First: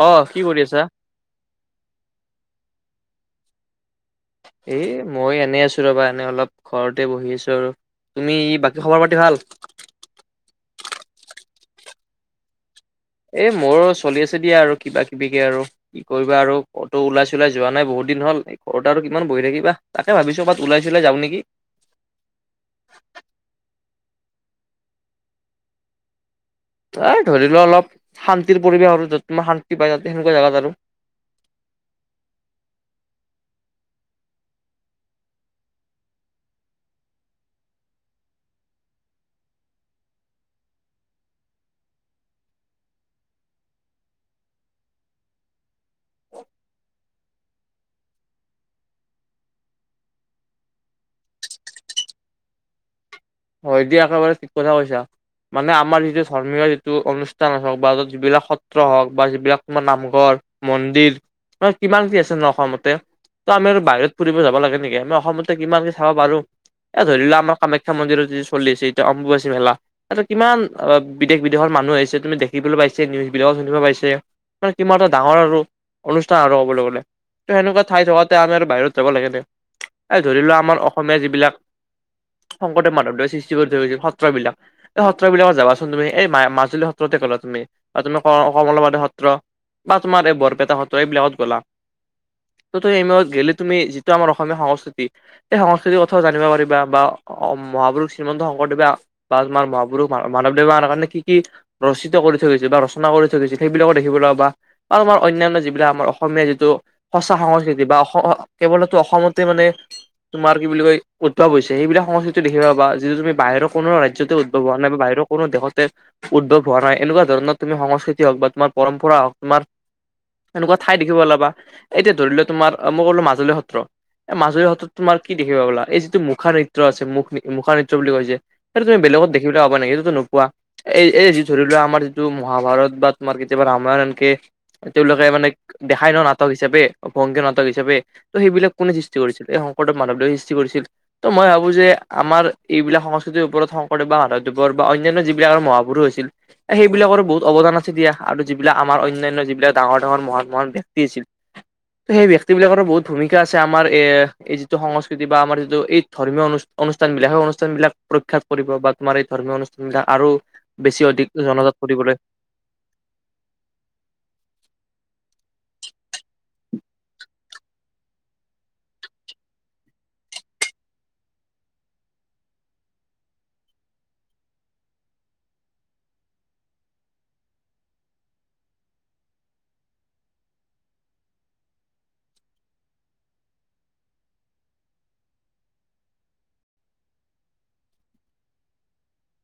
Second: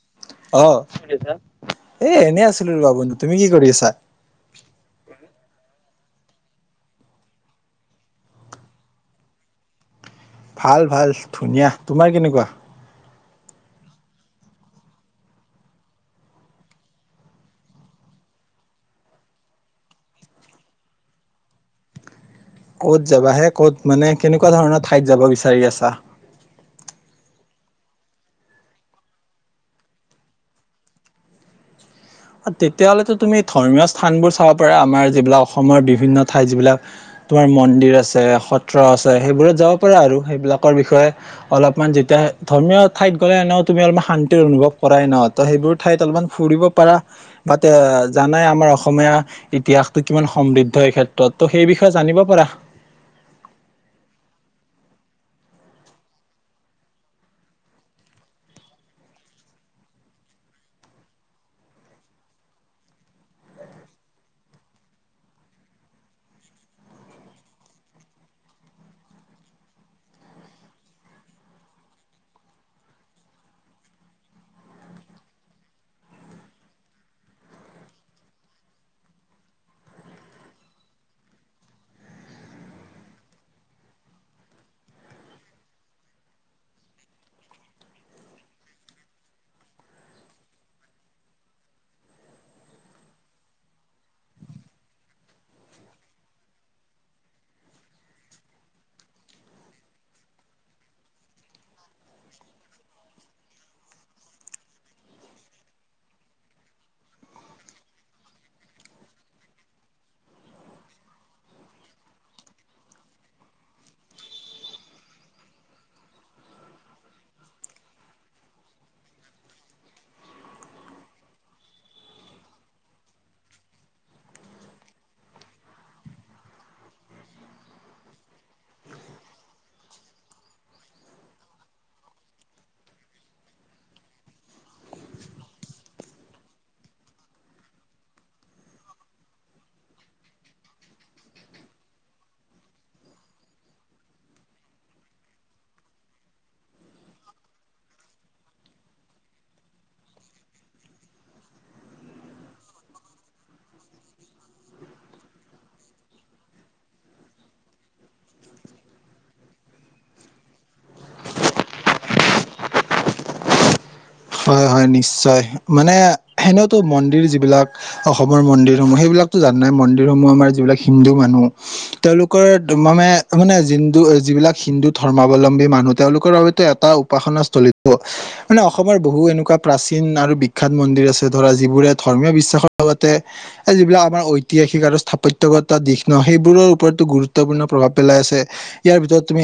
অ কি কৰি অ আছা? কি কৰিছা এ এনে আছিলো ৰবা বন্ধু তুমি কি কৰি আছা এ মই এনে আছো ৰবা এনে অলপ ঘৰতে বহি আছো আৰু তুমি বাকী খবৰ পাতি ভাল ভাল ভাল ধুনীয়া তোমাৰ কেনেকুৱা এ মোৰো চলি আছে দিয়া আৰু কিবা কিবিকে আৰু কি কৰিবা আৰু কতো ওলাই চোলাই যোৱা নাই বহুত দিন হ'ল এই ঘৰত আৰু কিমান বহি থাকিবা তাকে ভাবিছো কবাত ওলাই চোলাই যাওঁ নেকি ক'ত যাবা হে ক'ত মানে কেনেকুৱা ধৰণৰ ঠাইত যাব বিচাৰি আছা এ ধৰি লোৱা অলপ শান্তিৰ পৰিৱেশ আৰু যত তোমাৰ শান্তি পাই তাতে সেনেকুৱা জেগাত আৰু তেতিয়াহ'লেতো তুমি ধৰ্মীয় স্থানবোৰ চাব পাৰা আমাৰ যিবিলাক অসমৰ বিভিন্ন ঠাইত যিবিলাক তোমাৰ মন্দিৰ আছে সত্ৰ আছে সেইবোৰত যাব পাৰা আৰু সেইবিলাকৰ বিষয়ে অলপমান যেতিয়া ধৰ্মীয় ঠাইত গ'লেনে তুমি অলপমান শান্তিৰ অনুভৱ কৰাই নহ ত সেইবোৰ ঠাইত অলপমান ফুৰিব পাৰা বা জানাই আমাৰ অসমীয়া ইতিহাসটো কিমান সমৃদ্ধ এই ক্ষেত্ৰত ত' সেই বিষয়ে জানিব পাৰা হয় দিয়া একেবাৰে ঠিক কথা কৈছা মানে আমাৰ যিটো ধৰ্মীয় যিটো অনুষ্ঠান হওক বা ত যিবিলাক সত্ৰ হওক বা যিবিলাক তোমাৰ নামঘৰ মন্দিৰ কিমান কি আছে ন অসমতে ত আমি আৰু বাহিৰত ফুৰিব যাব লাগে নেকি আমি অসমতে কিমান কি চাব পাৰো এ ধৰি লোৱা আমাৰ কামাখ্যা মন্দিৰত চলিছে এতিয়া অম্বুবাচী মেলা তা কিমান বিদেশ বিদেশৰ মানুহ আহিছে তুমি দেখিবলৈ পাইছে নিউজ বিলাকো শুনিব পাইছে ত কিমান এটা ডাঙৰ আৰু অনুষ্ঠান আৰু কবলৈ গলে ত সেনেকুৱা ঠাই থকাতে আমি আৰু বাহিৰত যাব লাগে নে ধৰি লোৱা আমাৰ অসমীয়া যিবিলাক শংকৰদেৱ মাধৱ সৃষ্টি কৰি থৈ গৈছে সত্ৰ বিলাক এই সত্ৰবিলাকত যাবাচোন তুমি এই মাজুলী সত্ৰতে গ'লা তুমি বা তুমি কমলাবাৰী সত্ৰ বা তোমাৰ এই বৰপেটা সত্ৰ এইবিলাকত গলা তু গলে তুমি যিটো আমাৰ অসমীয়া সংস্কৃতি সেই সংস্কৃতিৰ কথাও জানিব পাৰিবা বা মহাপুৰুষ শ্ৰীমন্ত শংকৰদেৱে বা মহাপুৰুষ মাধৱদেৱানৰ কাৰণে কি কি ৰচিত কৰি থৈ গৈছে বা ৰচনা কৰি থাকিছিল সেইবিলাকক দেখিবলৈ পাবা বা তোমাৰ অনান্য যিবিলাক আমাৰ অসমীয়া যিটো সঁচা সংস্কৃতি বা অসম কেৱলতো অসমতে মানে তোমাৰ কি বুলি কয় উদ্ভৱ হৈছে সেইবিলাক সংস্কৃতি দেখিবলৈ পাবা যিটো তুমি বাহিৰৰ কোনো ৰাজ্যতে উদ্ভৱ হোৱা নাই বা বাহিৰৰ কোনো দেশতে উদ্ভৱ হোৱা নাই এনেকুৱা ধৰণৰ তুমি সংস্কৃতি হওক বা তোমাৰ পৰম্পৰা হওক তোমাৰ এনেকুৱা ঠাই দেখিব পাবা এতিয়া ধৰি লোৱা তোমাৰ মই ক'লো মাজুলী সত্ৰ এই মাজুলী সত্ৰত তোমাৰ কি দেখিবা পলা এই যিটো মুখা নৃত্য আছে মুখ মুখা নি বুলি কৈছে তুমি বেলেগত দেখিবলৈ পাবা নেকি সেইটোতটো নোপোৱা এই এই যি ধৰি লোৱা আমাৰ যিটো মহাভাৰত বা তোমাৰ কেতিয়াবা ৰামায়ণ কে তেওঁলোকে মানে দেখাই ন নাটক হিচাপে অ ভংগী নাটক হিচাপে ত সেইবিলাক কোনে সৃষ্টি কৰিছিল এই শংকৰদেৱ মাধৱ দেৱে সৃষ্টি কৰিছিল ত মই ভাবো যে আমাৰ এইবিলাক সংস্কৃতিৰ ওপৰত শংকৰদেৱ বা মাধৱদেৱৰ বা অন্যান্য যিবিলাক আৰু মহাপুৰুষ আছিল সেইবিলাকৰো বহুত অৱদান আছে দিয়া আৰু যিবিলাক আমাৰ অনান্য যিবিলাক ডাঙৰ ডাঙৰ মহান মহান ব্যক্তি আছিল সেই ব্যক্তি বিলাকৰো বহুত ভূমিকা আছে আমাৰ এ এই যিটো সংস্কৃতি বা আমাৰ যিটো এই ধৰ্মীয় অনু অনুষ্ঠান বিলাক অনুষ্ঠান বিলাক প্ৰখ্যাত কৰিব বা তোমাৰ এই ধৰ্মীয় অনুষ্ঠান বিলাক আৰু বেছি অধিক জনজাত কৰিবলৈ হয় হয় নিশ্চয় মানে সেনেওতো মন্দিৰ যিবিলাক অসমৰ মন্দিৰ সমূহ সেইবিলাকতো জান নাই মন্দিৰ সমূহ আমাৰ যিবিলাক হিন্দু মানুহ তেওঁলোকৰ মানে মানে জিন্দু যিবিলাক হিন্দু ধৰ্মাৱলম্বী মানুহ তেওঁলোকৰ বাবেতো এটা উপাসনা স্থলিত ত মানে অসমৰ বহু এনেকুৱা প্ৰাচীন আৰু বিখ্যাত মন্দিৰ আছে ধৰা যিবোৰে ধৰ্মীয় বিশ্বাসৰ লগতে এই যিবিলাক আমাৰ ঐতিহাসিক আৰু স্থাপত্যগত দিশ ন সেইবোৰৰ ওপৰতো গুৰুত্বপূৰ্ণ প্ৰভাৱ পেলাই আছে ইয়াৰ ভিতৰত তুমি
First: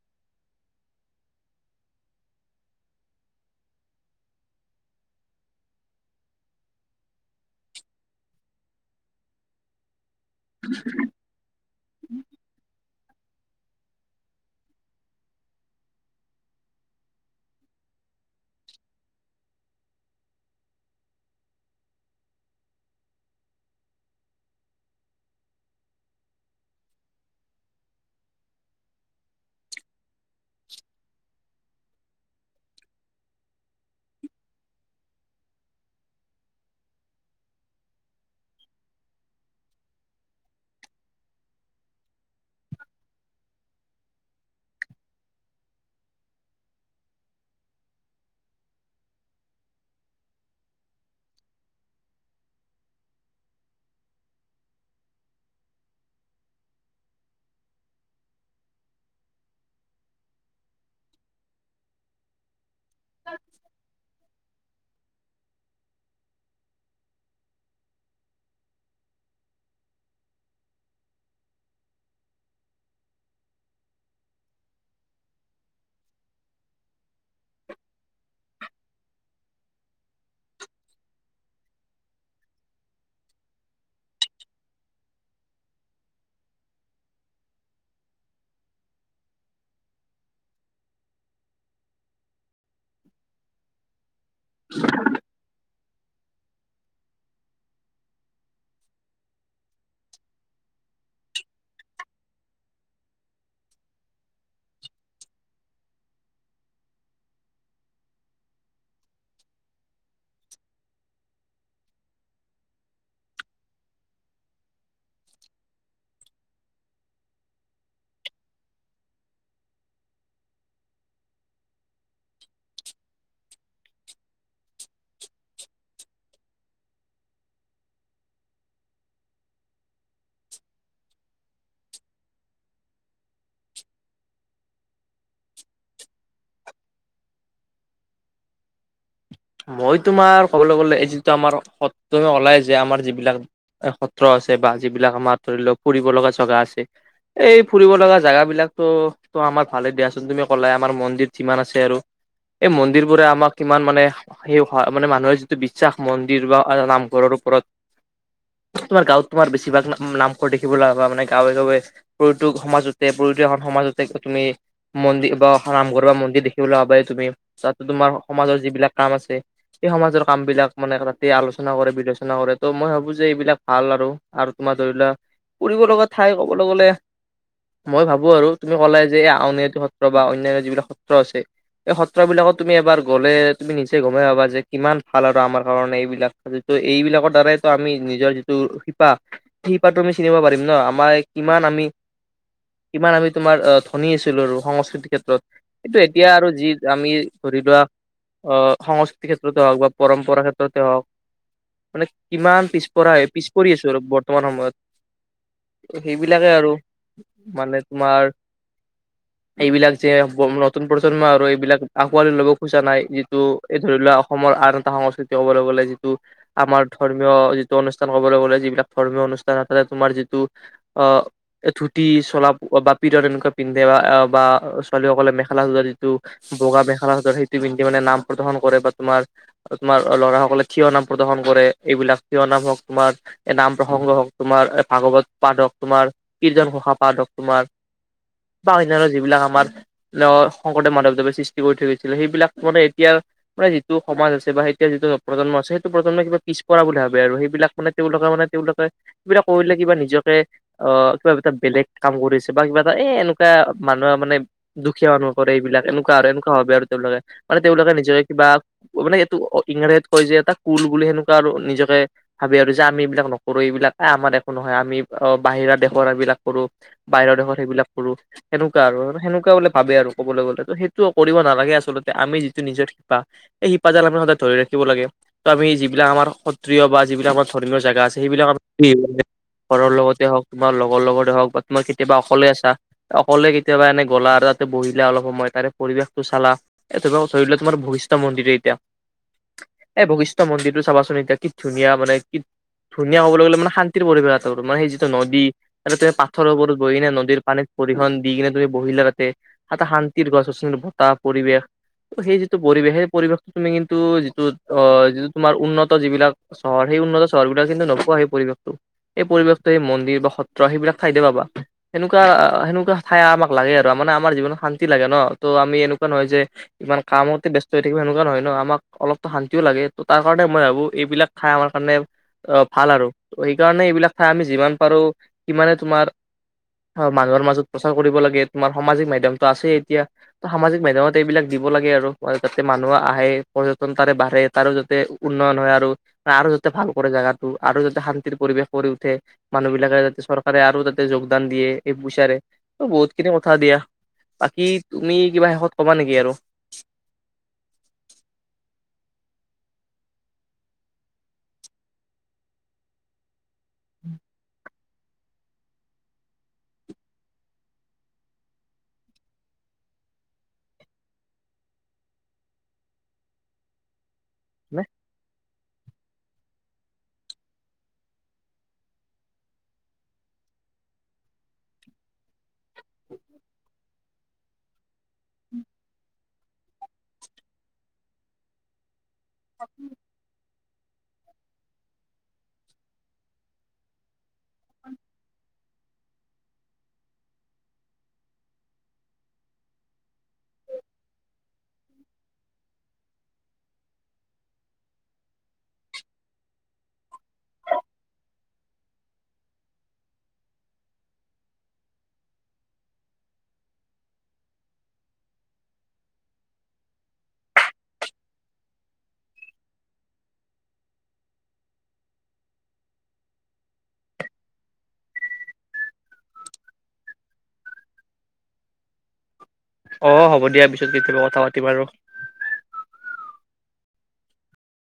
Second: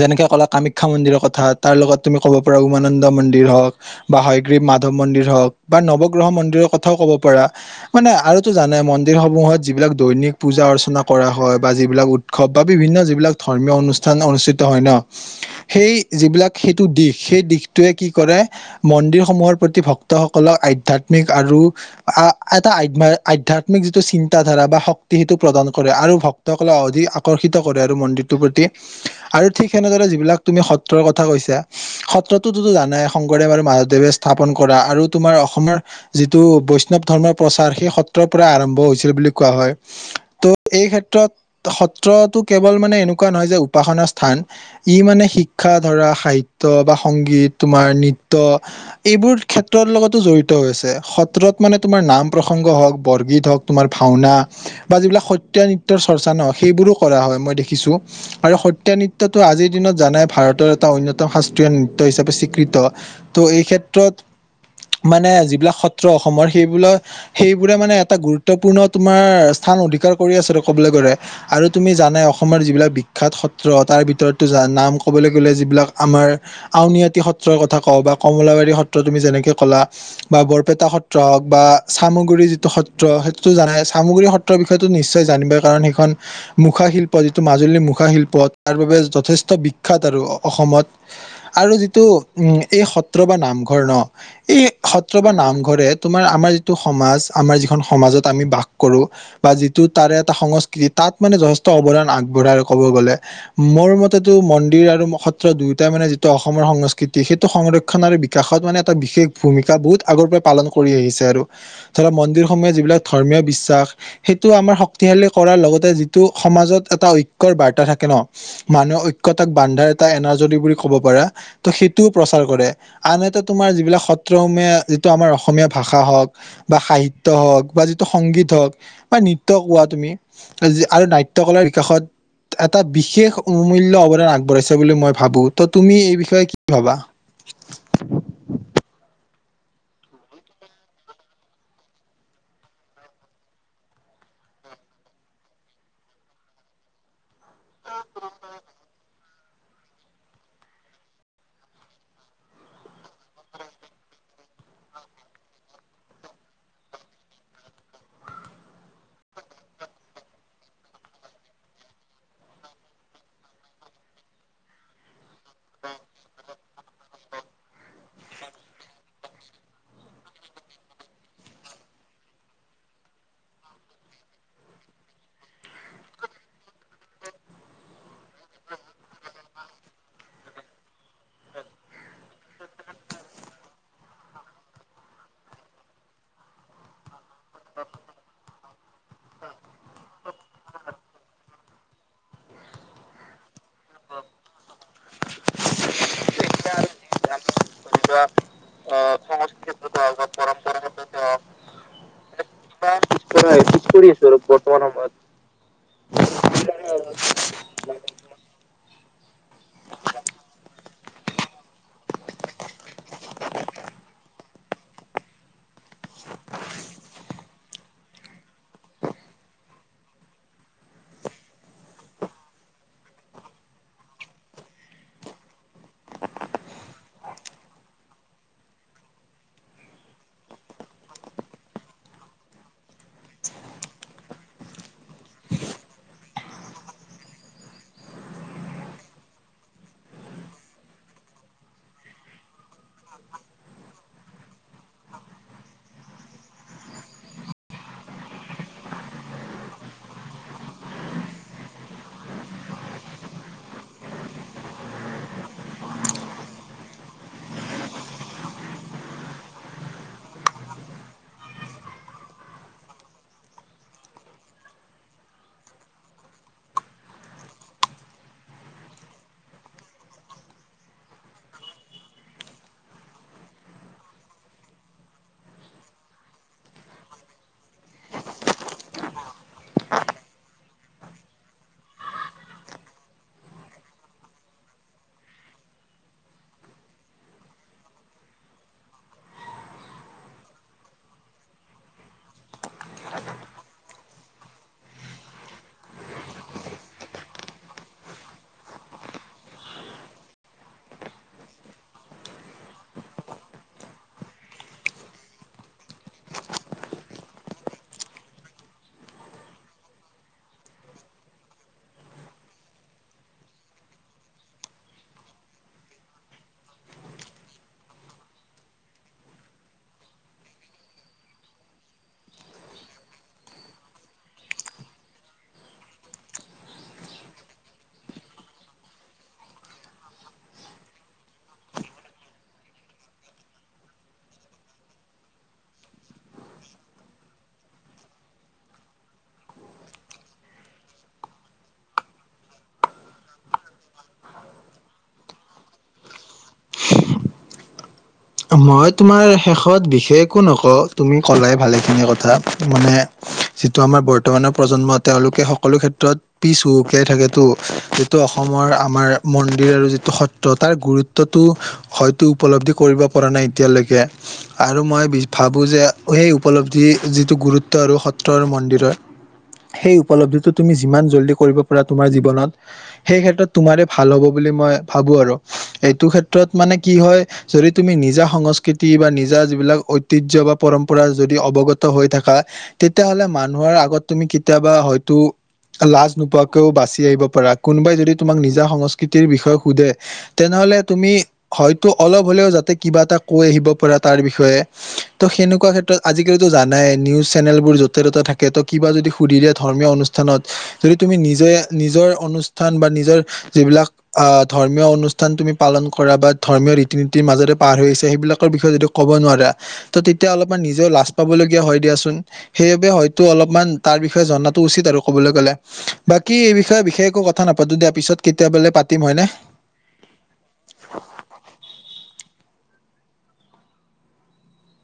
যেনেকে ক'লা কামাখ্যা মন্দিৰৰ কথা তাৰ লগত তুমি ক'ব পাৰা উমানন্দ মন্দিৰ হওক বা হয়গ্ৰীৱ মাধৱ মন্দিৰ হওক বা নৱগ্ৰহ মন্দিৰৰ কথাও ক'ব পাৰ মানে আৰুটো জানে মন্দিৰ সমূহত যিবিলাক দৈনিক পূজা অৰ্চনা কৰা হয় বা যিবিলাক উৎসৱ বা বিভিন্ন যিবিলাক ধৰ্মীয় অনুষ্ঠান অনুষ্ঠিত হয় ন সেই যিবিলাক সেইটো দিশ সেই দিশ টোৱে কি কৰে মন্দিৰ সমূহৰ প্ৰতি ভক্তসকলক আধ্যয়াত্মিক আৰু এটা আধ্যা আধ্যয়াত্মিক যিটো চিন্তাধাৰা বা শক্তি সেইটো প্ৰদান কৰে আৰু ভক্তসকলে অধিক আকৰ্ষিত কৰে আৰু মন্দিৰটোৰ প্ৰতি আৰু ঠিক সেনেদৰে যিবিলাক তুমি সত্ৰৰ কথা কৈছা সত্ৰত তুটো জানাই শংকৰদেৱ আৰু মাধৱদেৱে স্থাপন কৰা আৰু তোমাৰ অসমৰ যিটো বৈষ্ণৱ ধৰ্মৰ প্ৰচাৰ সেই সত্ৰৰ পৰা আৰম্ভ হৈছিল বুলি কোৱা হয় ত' এই ক্ষেত্ৰত সত্ৰতটো কেৱল মানে এনেকুৱা নহয় যে উপাসনা স্থান ই মানে শিক্ষা ধৰা সাহিত্য বা সংগীত তোমাৰ নৃত্য এইবোৰ ক্ষেত্ৰৰ লগতো জড়িত আছে সত্ৰত মানে তোমাৰ নাম প্ৰসংগ হওক বৰগীত হওক তোমাৰ ভাওনা বা যিবিলাক সত্ৰীয়া নৃত্যৰ চৰ্চা নহওক সেইবোৰো কৰা হয় মই দেখিছোঁ আৰু সত্ৰীয়া নৃত্যটো আজিৰ দিনত জানাই ভাৰতৰ এটা অন্যতম শাস্ত্ৰীয় নৃত্য হিচাপে স্বীকৃত ত' এই ক্ষেত্ৰত মানে যিবিলাক সত্ৰ অসমৰ সেইবিলাক সেইবোৰে মানে এটা গুৰুত্বপূৰ্ণ তোমাৰ স্থান অধিকাৰ কৰি আছ কবলৈ গ'লে আৰু তুমি জানে অসমৰ যিবিলাক বিখ্য্াত সত্ৰ তাৰ ভিতৰতো নাম কবলৈ গলে যিবিলাক আমাৰ [unintelligible] আউনআটি সত্ৰৰ কথা কওঁ বা কমলাবাৰী সত্ৰ তুমি যেনেকে ক'লা বা বৰপেটা সত্ৰ হওঁক বা চামগুৰি যিটো সত্ৰ সেইটোতো জানাই চামুগুৰি সত্ৰৰ বিষয়েো নিশ্চয় জানিব কাৰণ সেইখন মুখাশিল্প যিটো মাজুলীৰ মুখাশিল্প তাৰ বাবে যথেষ্ট বি আৰু অসমত আৰু যিটো উম এই সত্ৰ বা নামঘৰ ন এই সত্ৰ বা নামঘৰে তোমাৰ আমাৰ যিটো সমাজ আমাৰ যিখন সমাজত আমি বাস কৰো বা যিটো তাৰে এটা সংস্কৃতি তাত মানে যথেষ্ট অৱদান আগবঢ়ায় ক'ব গ'লে মোৰ মতেতো মন্দিৰ আৰু সত্ৰ দুয়োটাই মানে অসমৰ সংস্কৃতি সেইটো সংৰক্ষণ আৰু বিকাশত মানে এটা বিশেষ ভূমিকা বহুত আগৰ পৰাই পালন কৰি আহিছে আৰু ধৰ মন্দিৰসমূহে যিবিলাক ধৰ্মীয় বিশ্বাস সেইটো আমাৰ শক্তিশালী কৰাৰ লগতে যিটো সমাজত এটা ঐক্ৰ বাৰ্তা থাকে ন মানুহে ঐক্যক বান্ধাৰ এটা এনাজৰী যদি বুলি ক'ব পাৰা ত সেইটোও প্ৰচাৰ কৰে আন এটা তোমাৰ যিবিলাক সত্ৰসমীয়া যিটো আমাৰ অসমীয়া ভাষা হওঁক বা সাহিত্য় হওঁক বা যিটো সংগীত হওঁক বা নৃত্য় কোৱা তুমি আৰু নাট্য় কাৰ বিকাশত এটা বিশেষ অমূল্য অৱদান আগবঢ়াইছে বুলি মই ভাবো ত তুমি এই বিষয়ে কি ভাবা মই তোমাৰ কবলৈ গলে এই যিটো আমাৰ সত্ৰ তুমি ওলাই যে আমাৰ যিবিলাক সত্ৰ আছে বা যিবিলাক আমাৰ ধৰি লও ফুৰিব লগা জগা আছে । এই ফুৰিব লগা জাগাবিলাকতো ত আমাৰ ভালে দিয়াচোন তুমি ক'লাই আমাৰ মন্দিৰ কিমান আছে আৰু এই মন্দিৰ বোৰে আমাক কিমান মানে সেই হয় মানে মানুহে যিটো বিশ্বাস মন্দিৰ বা নামঘৰৰ ওপৰত তোমাৰ গাঁৱত তোমাৰ বেছিভাগ নাম নামঘৰ দেখিবলৈ হাবা মানে গাঁৱে গ প্ৰতিটো সমাজতে প্ৰতি এখন সমাজতে তুমি মন্দিৰ বা নামঘৰ বা মন্দিৰ দেখিবলৈ হব তুমি তাত তোমাৰ সমাজৰ যিবিলাক কাম আছে সেই সমাজৰ কাম বিলাক মানে তাতে আলোচনা কৰে বিলোচনা কৰে ত মই ভাবো যে এইবিলাক ভাল আৰু আৰু তোমাৰ ধৰি লোৱা ফুৰিব লগা ঠাই কবলৈ গলে মই ভাবো আৰু তুমি ক'লে যে এই আন সত্ৰ বা অনয়ানয় যিবিলাক সত্ৰ আছে এই সত্ৰ বিলাকত তুমি এবাৰ গলে তুমি নিজে গমেই পাবা যে কিমান ভাল আৰু আমাৰ কাৰণে এইবিলাক যিটো এইবিলাকৰ দ্বাৰাইতো আমি নিজৰ যিটো শিপা সেই শিপাটো আমি চিনিব পাৰিম ন আমাৰ কিমান আমি কিমান আমি তোমাৰ ধনী আছিলো আৰু সংস্কৃতিৰ ক্ষেত্ৰত এইটো এতিয়া আৰু যি আমি কৰি লোৱা অ সংস্কৃতি ক্ষেত্ৰতে হওক বা পৰম্পৰা ক্ষেত্ৰতে হওক মানে কিমান পিছপৰা হয় পিছ কৰি আছো আৰু বৰ্তমান সময়ত সেইবিলাকে আৰু মানে তোমাৰ এইবিলাক যে নতুন প্ৰজন্ম আৰু এইবিলাক আঁকোৱালি ল'ব খোজা নাই যিটো এই ধৰি লোৱা অসমৰ আন এটা সংস্কৃতি ক'বলৈ গলে যিটো আমাৰ ধৰ্মীয় যিটো অনুষ্ঠান কবলৈ গলে যিবিলাক ধৰ্মীয় অনুষ্ঠান ততে তোমাৰ যিটো অ ধুতি চলা বা প এনেকুৱা পিন্ধে বা বা ছোৱালীসকলে মেখেলা চাদৰ যিটো বগা মেখেলা চাদৰ সেইটো পিন্ধে মানে নাম প্ৰদৰ্শন কৰে বা তোমাৰ তোমাৰ ল'ৰা সকলে থিয় নাম প্ৰদৰ্শন কৰে এইবিলাক থিয় নাম হওক তোমাৰ নাম প্ৰসংগ হওক তোমাৰ ভাগৱত পাঠ হওক তোমাৰ কীৰজন ঘোষা পাঠ হওক তোমাৰ বা অনান্য যিবিলাক আমাৰ শংকৰদেৱ মাধৱদেৱে সৃষ্টি কৰি থৈ গৈছিলে সেইবিলাক মানে এতিয়া মানে যিটো সমাজ আছে বা এতিয়া যিটো প্ৰজন্ম আছে সেইটো প্ৰজন্মই কিবা পিছপৰা বুলি ভাবে আৰু সেইবিলাক মানে তেওঁলোকে মানে তেওঁলোকে এইবিলাক কৰিলে কিবা নিজকে অ কিবা এটা বেলেগ কাম কৰিছে বা কিবা এটা এ এনেকুৱা মানুহৰ মানে দুখীয়া মানুহ কৰে এইবিলাক এনেকুৱা আৰু এনেকুৱা আৰু তেওঁলোকে মানে তেওঁলোকে নিজকে কিবা মানে এইটো ইংৰাজীত কয় যে এটা কুল বুলি সেনেুৱা আৰু নিজকে ভাবে আৰু যে আমি এইবিলাক নকৰো এইবিলাক আমাৰ দেশো নহয় আমি বাহিৰা দেশৰ সেইবিলাক কৰো বাহিৰৰ দেশৰ সেইবিলাক কৰো সেনেকুৱা আৰু সেনেুৱা বোলে ভাবে আৰু ক'বলৈ গ'লে সেইটো কৰিব নালাগে আচলতে আমি যিটো নিজৰ শিপা এইেই শিপা জাল আমি সদায় ধৰি ৰাখিব লাগে। ত' আমি যিবিলাক আমাৰ সত্ৰিয় বা যিবিলাক আমাৰ ধৰ্মীয় জেগা আছে সেইবিলাক আ ল ঘৰৰ লগতে হওক তোমাৰ লগৰ লগতে হওক বা তোমাৰ কেতিয়াবা অকলে আছা অকলে কেতিয়াবা এনে গ'লা আৰু তাতে বহিলা অলপ সময় তাৰে পৰিৱেশটো চালা এই তুম ধৰিল তোমাৰ ভশিষ্ঠ মন্দিৰ এতিয়া এই ভশিষ্ঠ মন্দিৰটো চাবাচোন এতিয়া কি ধুনীয়া মানে কি ধুনীয়া হ'বলৈ গ'লে মানে শান্তিৰ পৰিৱেশ এটা মানে সেই যিটো নদী তুমি পাঠৰ ওপৰত বহ কিনে নদীৰ পানীত পৰিহন দি কিনে তুমি বহিলা তাতে এটা শান্তিৰ গছ গছিৰ বতাহ পৰিৱেশ সেই যিটো পৰিৱেশ সেই পৰিৱেশটো তুমি কিন্তু যিটো আহ যিটো তোমাৰ উন্নত যিবিলাক চহৰ সেই উন্নত চহৰ বিলাক কিন্তু নোপোৱা সেই পৰিৱেশটো সেই পৰিৱেশটো সেই মন্দিৰ বা সত্ৰ সেইবিলাক ঠাই দিয় পাবা সেনেুৱা সেনেকুৱা ঠাই আমাক লাগে আৰু মানে আমাৰ জীৱনত শান্তি লাগে ন ত' আমি এনেকুৱা নহয় যে ইমান কামতে ব্স্ত হৈ থাকিব সেনেকুৱা নহয় ন আমাক অলপো শান্তিও লাগে ত তাৰ কাৰণে মই ভাবো এইবিলাক খাই আমাৰ কাৰণে আহ ভাল আৰু ত সেইকাৰণে এইবিলাক খাই আমি যিমান পাৰো সিমানে তোমাৰ মানুহৰ মাজত প্ৰচাৰ কৰিব লাগে তোমাৰ সামাজিক মাধ্যমতটো আছে এতিয়া ত সামাজিক মাধ্যমত া এইবিলাক দিব লাগে আৰু যাতে মানুহ আহে পৰ্যটন তাৰে বাঢ়ে তাৰো যাতে উন্নয়ন হয় আৰু আৰু যাতে ভাল কৰে জোগাটো আৰু যাতে শান্তিৰ পৰিৱেশ কৰি উঠে মানুহ বিলাকে যাতে চৰকাৰে আৰু যাতে যোগদান দিয়ে এই বিচাৰে বহুত খিনি কথা দিয়া বাকি তুমি কিবা শেষত কবা নেকি আৰু মই তোমাৰ শেষত বিশেষ একো নকওঁ তুমি কলাই ভালেখিনি কথা মানে যিটো আমাৰ বৰ্তমানৰ প্ৰজন্মত তেওঁলোকে সকলো ক্ষেত্ৰত পিছ উুকিয়াই থাকেতো যিটো অসমৰ আমাৰ মন্দিৰ আৰু যিটো সত্ৰ তাৰ গুৰুত্বটো হয়তো উপলব্ধি কৰিব কৰা নাই এতিয়ালৈকে আৰু নে মই ভাবোঁ যে সেই উপলব্ধি যিটো গুৰুত্ব আৰু সত্ৰ আৰু মন্দিৰৰ সেই উপলব্ধিটো তুমি যিমান জল্দি কৰিব পাৰা তোমাৰ জীৱনত সেই ক্ষেত্ৰত তোমাৰে ভাল হ'ব বুলি মই ভাবো আৰু এইটো ক্ষেত্ৰত মানে কি হয় তুমি নিজা সংস্কৃতি বা নিজ যিবিলাক ঐতিহ্য বা পৰম্পৰা যদি অৱগত হৈ থাকা। তেতিয়াহ'লে মানুহৰ আগত তুমি কেতিয়াবা হয়তো লাজ নোপোৱাকেও বাচি আহিব পাৰা ।কোনোবাই যদি তোমাক নিজা সংস্কৃতিৰ বিষয়ে সোধে তেনেহ'লে তুমি হয়তো অলপ হলেও যা কিবা এটা কৈ আহিব পৰা তাৰ বিষয়ে ত'। সেনেকুৱা ক্ষেত্ৰত আজিকালিতটো জানাই নিউজ চেনেলবোৰ য'তে ত'তে থাকে ।ত কিবা যদি সুধি দিয়ে ধৰ্মীয় অনুষ্ঠানত। যদি তুমি নিজে নিজৰ অনুষ্ঠান বা নিজৰ যিবিলাক আহ ধৰ্মীয় অনুষ্ঠান তুমি পালন কৰা বা ধৰ্মীয় ৰীতি নীতিৰ মাজতে পাৰ হৈছে সেইবিলাকৰ বিষয়ে যদি ক'ব নোৱাৰা ত তেতিয়া অলপমান নিজেও লাজ পাবলগীয়া হয় দিয়াচোন ।সেইবাবে হয়তো অলপমান তাৰ বিষয়ে জনাাতো উচিত আৰু কবলৈ গলে বাকী এই বিষয়ে বিশেষ একো কথা নাপাতো দিয়া। পিছত কেতিয়াবলেপ অ হ'ব দিয়া পিছত কেতিয়াবা কথা পাতিম আৰু।